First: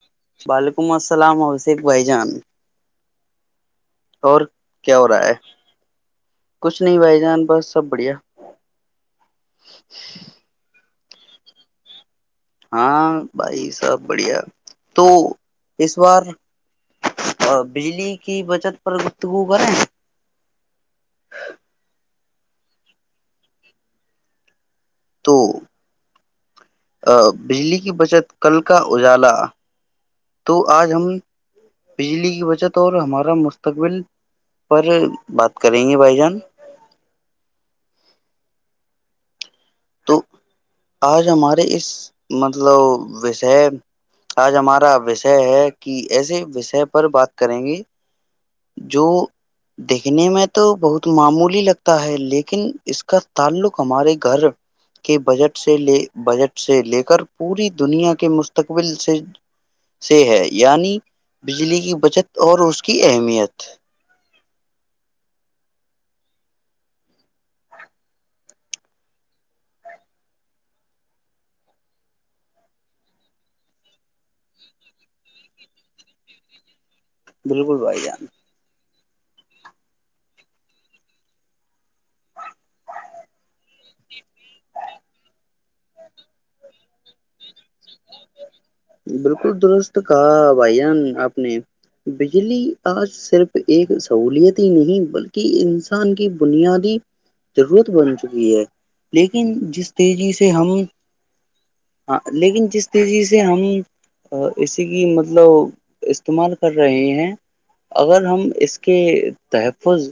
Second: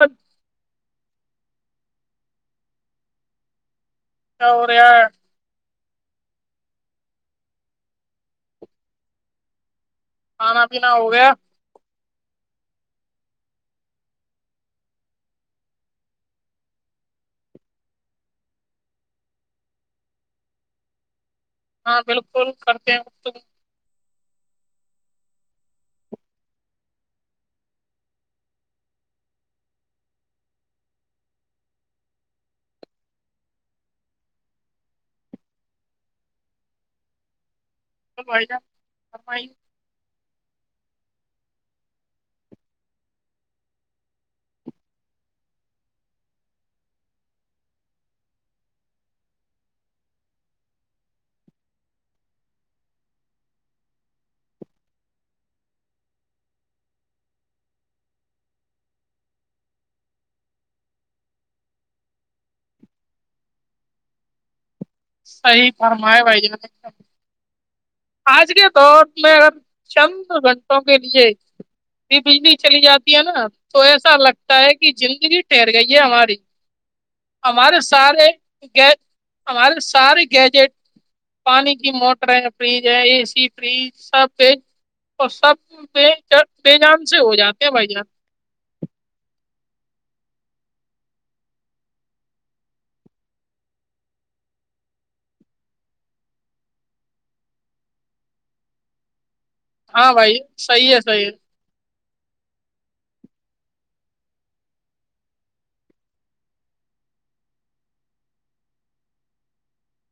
اچھا وعلیکم السلام ع ایک بھائی جان اور کیا ہو رہا ہے کچھ نہیں بھائی جان بس سب بڑھیا جان ابھی نا ہو گیا ہاں بھائی سب بڑھیا تو اس بار بجلی کی بچت پر گفتگو کریں ہاں بالکل کرتے ہیں تم تو بجلی کی بچت کل کا اجالا تو آج ہم بجلی کی بچت اور ہمارا مستقبل پر بات کریں گے بھائی جان بھائی جان فرمائیے تو آج ہمارے اس مطلب وشے آج ہمارا وشے ہے کہ ایسے وشے پر بات کریں گے جو دیکھنے میں تو بہت معمولی لگتا ہے لیکن اس کا تعلق ہمارے گھر کے بجٹ سے لے بجٹ سے لے کر پوری دنیا کے مستقبل سے سے ہے یعنی بجلی کی بچت اور اس کی اہمیت [inaudible] صحی فرم ہے بھائی جان آج کے دور میں اگر چند گھنٹوں کے لیے بھی بجلی چلی جاتی ہے نا تو ایسا لگتا ہے کہ زندگی ٹھہر گئی ہے ہماری بالکل ہمارے بھائی جان سارے گ ہمارے سارے گیجٹ پانی کی موٹریں فریج ہے اے سی فریج سب ف اور سب بےجام سے ہو جاتا کیا بائی جا کو درست کہا بھائی جان آپ نے بجلی آج صرف ایک سہولیت ہی نہیں بلکہ انسان کی بنیادی ضرورت بن چکی ہے لن ہاں بھائی صحیح ہے صحی ہے ہاں لیکن جس تیزی سے ہم اسی کی مطلب استعمال کر رہے ہیں اگر ہم اس کے تحفظ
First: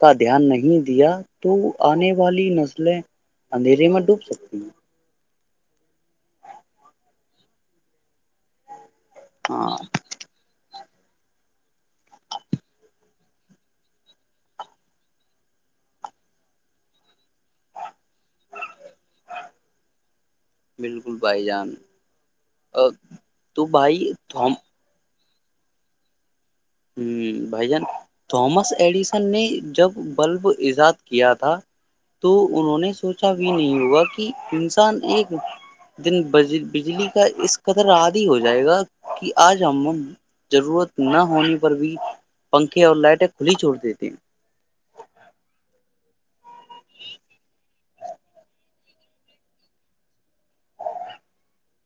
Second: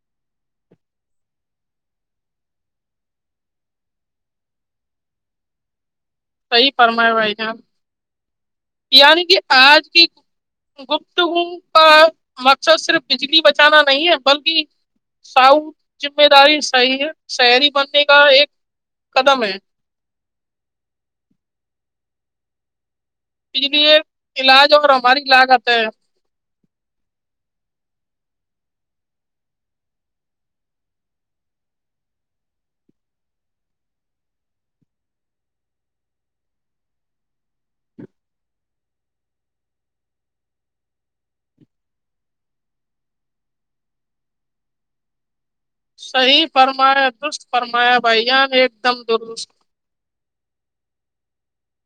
کا دھیان نہیں دیا تو آنے والی نسلیں اندھیرے میں ڈوب سکتی ہیں سحی فرمائے بھائی جب یعنی کہ ہاں آج کی گپتگو کا مقصد صرف بجلی بچانا نہیں ہے بلکہ ساؤ ذمہ داری شہری بننے کا ایک قدم ہے بالکل بھائی جان ا اس لیے علاج اور ہماری لاگ کرتے ہیں ہ بھائی جان تھامس ایڈیسن نے جب بلب ایجاد کیا تھا تو انہوں نے سوچا بھی نہیں ہوگا کہ انسان ایک دن بجلی کا اس قدر عادی ہو جائے گا کہ آج ہم ضرورت نہ ہونی پر بھی پنکھے اور لائٹیں کھلی چھوڑ دیتی صحیح فرمایا دست فرمایا بھائی جان ایک دم درست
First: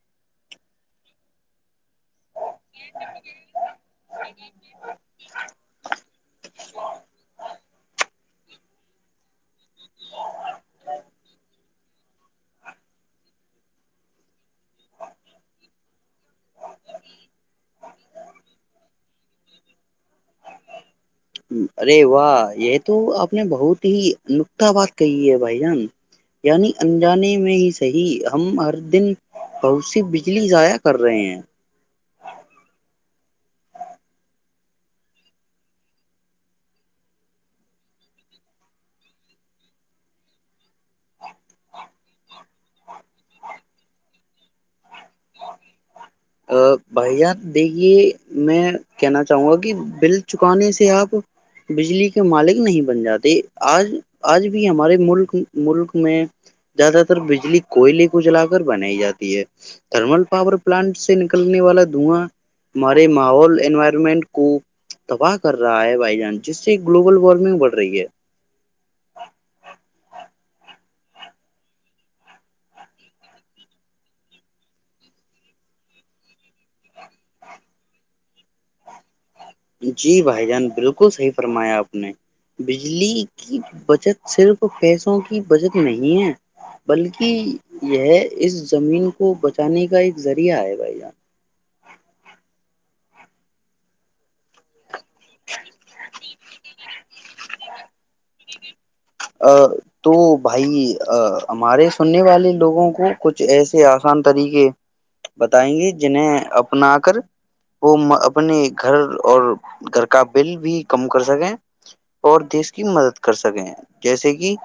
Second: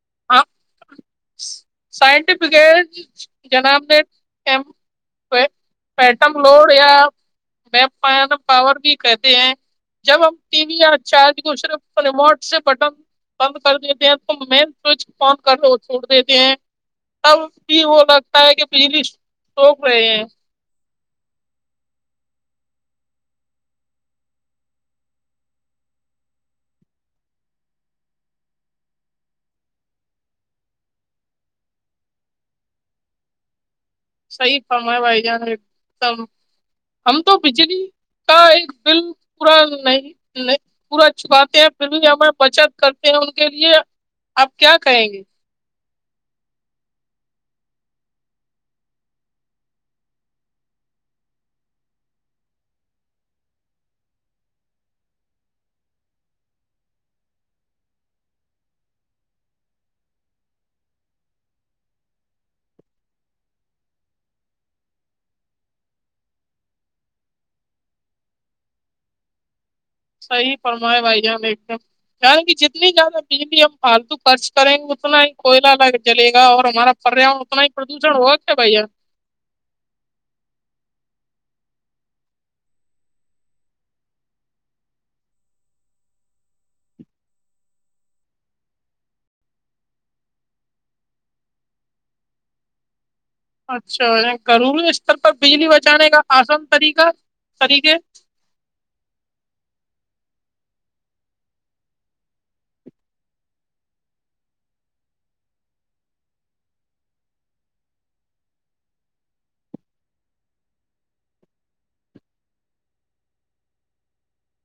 [unintelligible] [unintelligible] پاور بھی کہتے ہیں جب ہم ٹی وی یا چارج کو صرف ریموٹ سے بٹن بند کر دیتے ہیں تو مین [unintelligible] ارے واہ یہ تو آپ نے بہت ہی نکتہ بات کہی ہے بھائی جان یعنی انجانے میں ہی صحی ہم ہر دن بہت سی بجلی ضاائع کر رہے ہیں صحیح فم ہے بھائی جان ایک دم ہم تو بجلی کا ایک بل پورا نہیں پورا چپاتے ہیں پھر بھی ہمیں بچت کرتے ہیں ان کے لیے آپ کیا کریں گے ا بھیا دیکھیے میں کہنا چاہوں گا کہ بل چکانے سے آپ بجلی کے مالک نہیں بن جاتے آج آج بھی ہمارے ملک ملک میں زیادہ تر بجلی کوئلے کو جلا کر بنائی جاتی ہے تھرمل پاور پلانٹ سے نکلنے والا دھواں ہمارے ماحول انوائرمنٹ کو تباہ کر رہا ہے بھائی جان جس سے گلوبل وارمنگ بڑھ رہی ہے صحی فرمائے بھائی جان ایک دم یان کہ جتنی زیادہ بجلی ہم فالتو خرچ کریں گے اتنا ہی کوئلہ جلے گا اور ہمارا پریان اتنا ہی پردوشن ہوگا کیا بھائی یہ جی بھائی جان بالکل صحیح فرمایا آپ نے بجلی کی بچت صرف پیسوں کی بچت نہیں ہے بلکہ یہ اس زمین کو بچانے کا ایک ذریعہ ہے بھائی جان اچھا ا کروں اسر پر بجلی بچانے کا آسان طریقہ سری کے ا تو بھائی ہمارے سننے والے لوگوں کو کچھ ایسے آسان طریقے بتائیں گے جنہیں اپنا کر وہ اپنے گھر اور گھر کا بل بھی کم کر سکیں اور دیش کی مدد کر سکیں جیسے کہ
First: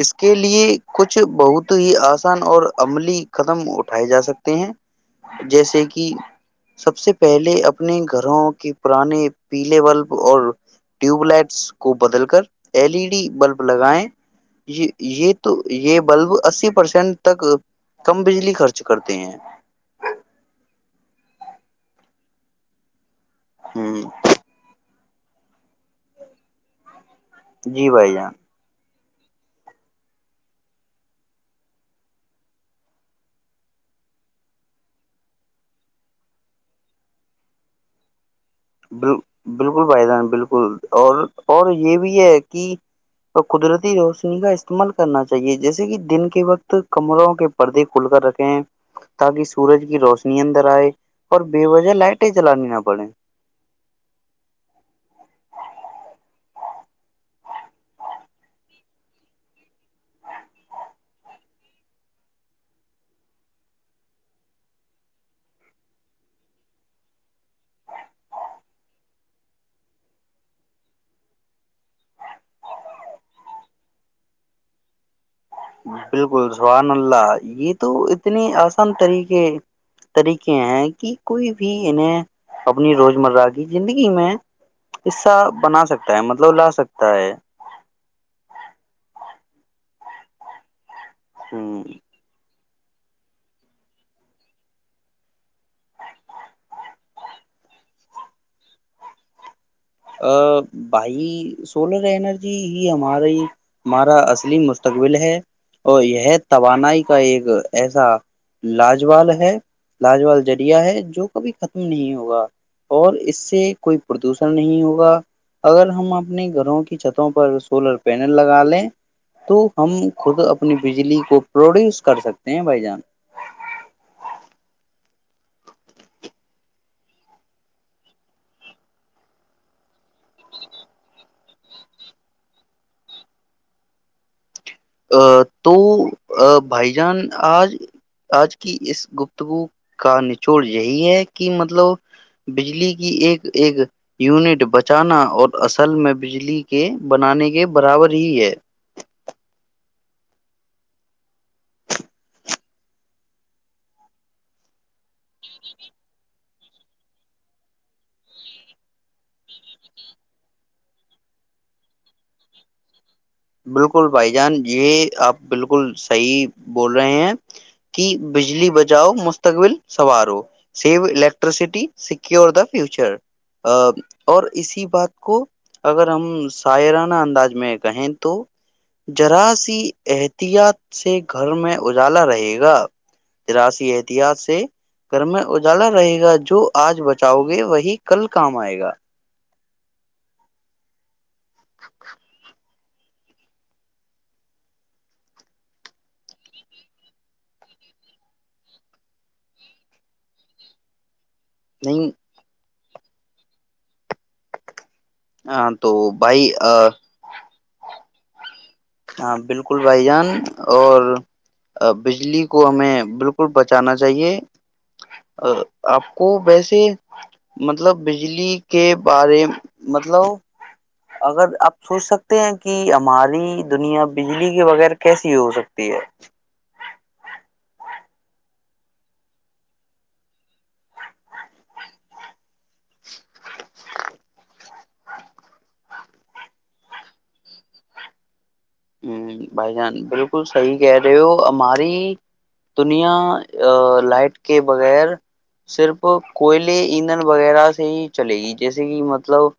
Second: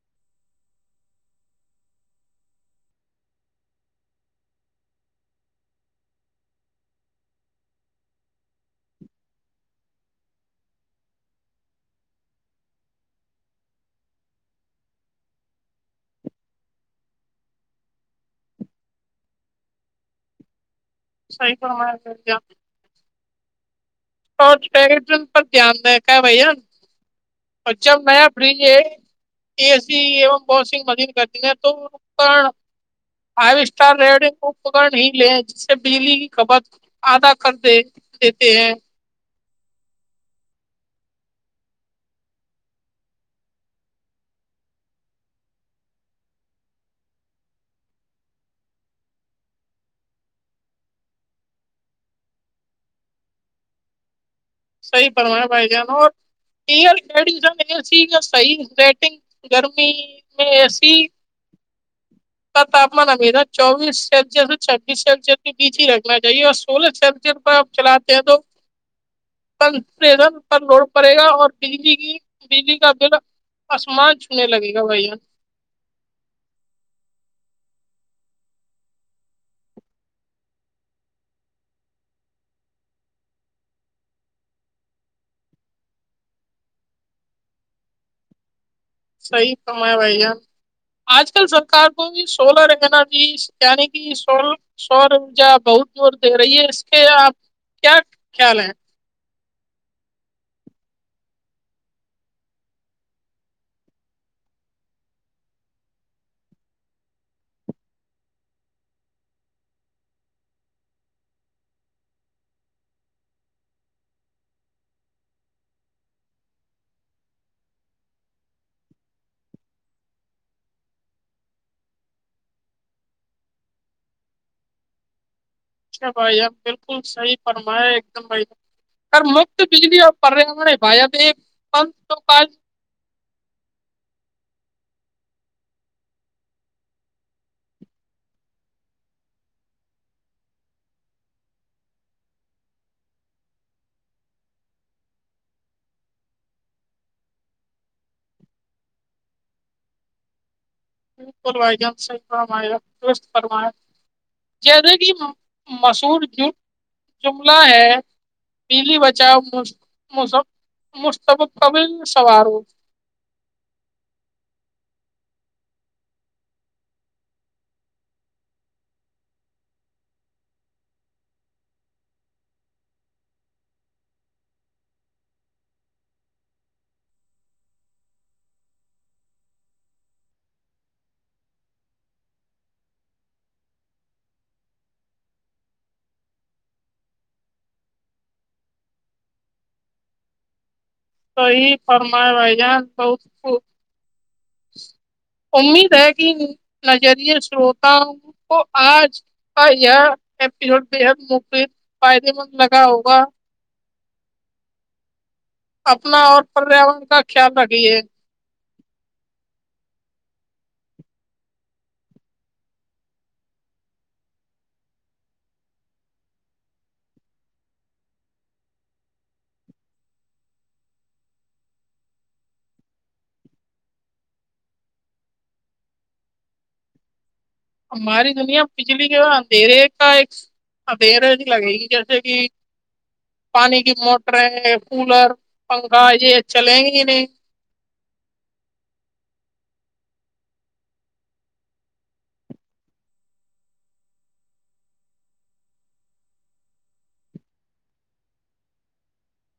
اس کے لیے کچھ بہت ہی آسان اور عملی قدم اٹھائے جا سکتے ہیں جیسے کہ سب سے پہلے اپنے گھروں کے پرانے پیلے بلب اور ٹیوب لائٹس کو بدل کر ایل ای ڈی بلب لگائیں یہ یہ تو یہ بلب اسی پرسینٹ تک کم بجلی خرچ کرتے ہیں صحیح کروا کیا ھممم اور ٹیلیوژن پر دھیان دے کاا ہے بھیا جی اچم بھائی میںیا جان فریج ہے ا سی ای واشنگ مشین کرتی ہیں توکر فائیو اسٹار ریڈگ اپکر ہی لے جس سے بجلی کی کپت آدا کر د دیتے ہیں بالکل بھائی جان بالکل اور اور یہ بھی ہے کہ قدرتی روشنی کا استعمال کرنا چاہیے جیسے کہ دن کے وقت کمروں کے پردے کھل کر رکھیں تاکہ سورج کی روشنی اندر آئے اور بے وجہ لائٹیں چلانی نہ پڑے صی فما بھائی جان اور ایئر کڈیشن ای صحی ریٹگ گرمی میں ایسی کا تاپمان امییرا چوبیس سسیس سے چھبیس سینسیس کے بیچ ہی رکھنا چاہیے اور سولہ سلر پ آپ چلاتے ہیں تو ن پر لوڑ پڑے گا اور بجلی کی بجلی کا بل آسمان چھونے لگے گا بھیا بالکل سہان اللہ یہ تو اتنی آسان طریقے طریقے ہیں کہ کوئی بھی انہیں اپنی روز مرہ کی زندگی میں حصہ بنا سکتا ہے مطلب لا سکتا ہے صحی کام ہے بھیا آج کل ہ سرکار کو بھی سولر [unintelligible] بائی سولر انرجی ہی ہماری ہمارا اصلی مستقبل ہے اور یہ توانائی کا ایک ایسا لاجوال ہے لاجوال جرییا ہے جو کبھی ختم نہیں ہوگا اور اس سے کوئی پردوشن نہیں ہوگا اگر ہم اپنے گھروں کی چھتوں پر سولر پینل لگا لیں تو ہم خود اپنی بجلی کو پروڈیوس کر سکتے ہیں بھائی جان اچھا بھائی اب بالکل صحیح فرمایا ایک دم بھائی ا مفت بجلی اور پے ہوے بھائی اب پنت توج ا تو بھائی جان آج آج کی اس گپتگو کا نچوڑ یہی ہے کہ مطلب بجلی کی ایک ایک یونٹ بچانا اور اصل میں بجلی کے بنانے کے برابر ہی ہے فرما فرمایا جیسے کہ مشہور جملہ ہے پیلی بچاؤ مشب قبل سواروں بالکل بھائی جان یہ آپ بالکل صحیح بول رہے ہیں کہ بجلی بچاؤ مستقبل سنوارو save electricity secure the future اور اسی بات کو اگر ہم سائرانہ انداز میں کہیں تو جذراثی احتیاط سے گھر میں اجالا رہے گا جراثی احتیاط سے گھر میں اجالا رہے گا جو آج بچاؤ گے وہی کل کام آئے گا توی فرما بھائی جان بہت امید ہے کہ نظری شروتا کو آج کا یہ ایپیسوڈ بے حد م نہیں [unintelligible] ہوگا ہاں تو اپنا اور بھائی پریاورن کا خیال رکھیے ہاں بالکل بھائی جان اور بجلی کو ہمیں بالکل بچانا چاہیے آپ کو ویسے مطلب بجلی کے بارے مطلب اگر آپ سوچ سکتے ہیں کہ ہماری دنیا بجلی کے بغیر کیسی ہو سکتی ہے ہماری دنیا بجلی کے اندھیرے کا ایک اندھیرے لگے گی جیسے کہ پانی کی موٹریں کولر پنکھا یہ چلیں گی نہیں ہ بھائی جان بالکل صحیح کہہ رہے ہو ہماری دنیا لائٹ کے بغیر صرف کوئلے ایندھن وغیرہ سے ہی چلے گی جیسے کہ مطلب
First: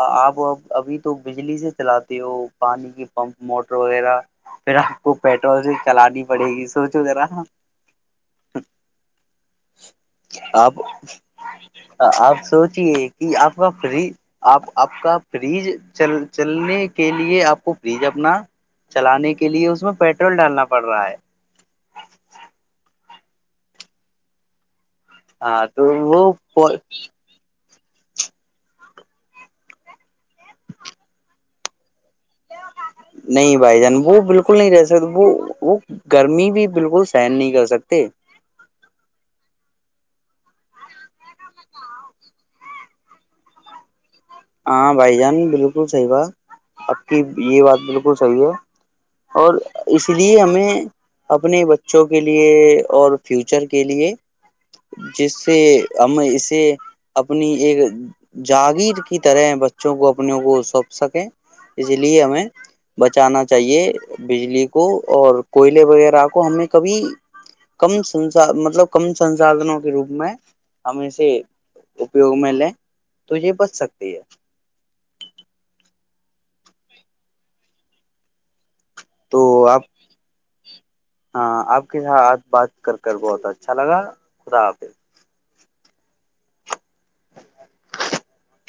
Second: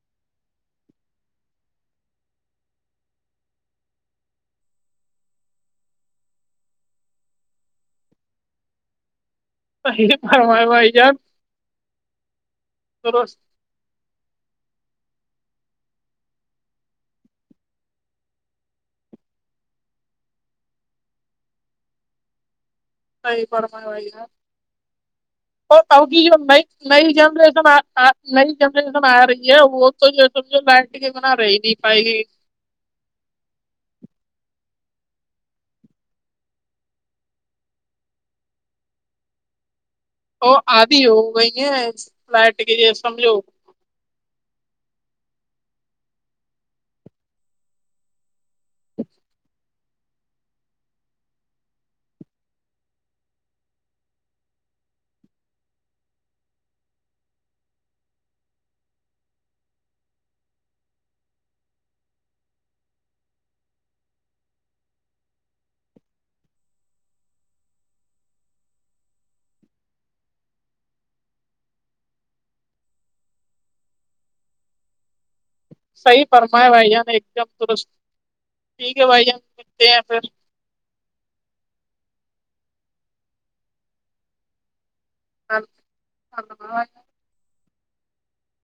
آپ ا ابھی تو بجلی سے چلاتے ہو پانی کے پمپ موٹر وغیرہ پھر آپ کو پیٹرول سے چلانی پڑے گی سوچو ذرا صحیح فرمائے آپ بھائی جان آپ سوچے کہ درست آپ کا فری آپ آپ کا فریج چل چلنے کے لیے آپ کو فریج ا اپنا چلانے کے لیے اس میں پیٹرول ڈالنا پڑ رہا ہے صحیح فرمایا بھائی جان ہاں اور تو آؤگی جو نئی وہ نئی جنریشن آ [unintelligible] نہیں بھائی جان وہ بالکل نہیں رہ سکتے وہ وہ گرمی بھی بالکل سہن نہیں کر سکتے وہ آدھی ہو گئی ہیں فلائٹ کی سمجھو ہاں بھائی جان بالکل صحیح بات اب کی یہ بات بالکل صحیح ہے اور اس لیے ہمیں اپنے بچوں کے لیے اور فیوچر کے لیے جس سے ہم اسے اپنی ایک جاگیر طرح بچوں کو اپنےوں کو سوپ سکیں اس لیے ہمیں بچانا چاہیے بجلی کو اور کوئلے وغیرہ کو ہمیں کبھی کم س مطلب کم سنسھنوں کے روپ میں ہمیں سے اپیوگ میں لیں تو یہ بچ سکتے ٹھ ہے صحیح فرمایا بھائی جان ایک دم در ست تو آپ ہاں آپ ہاں بات کر کر بہت اچھا لگا خدا حافظ [inaudible] [inaudible]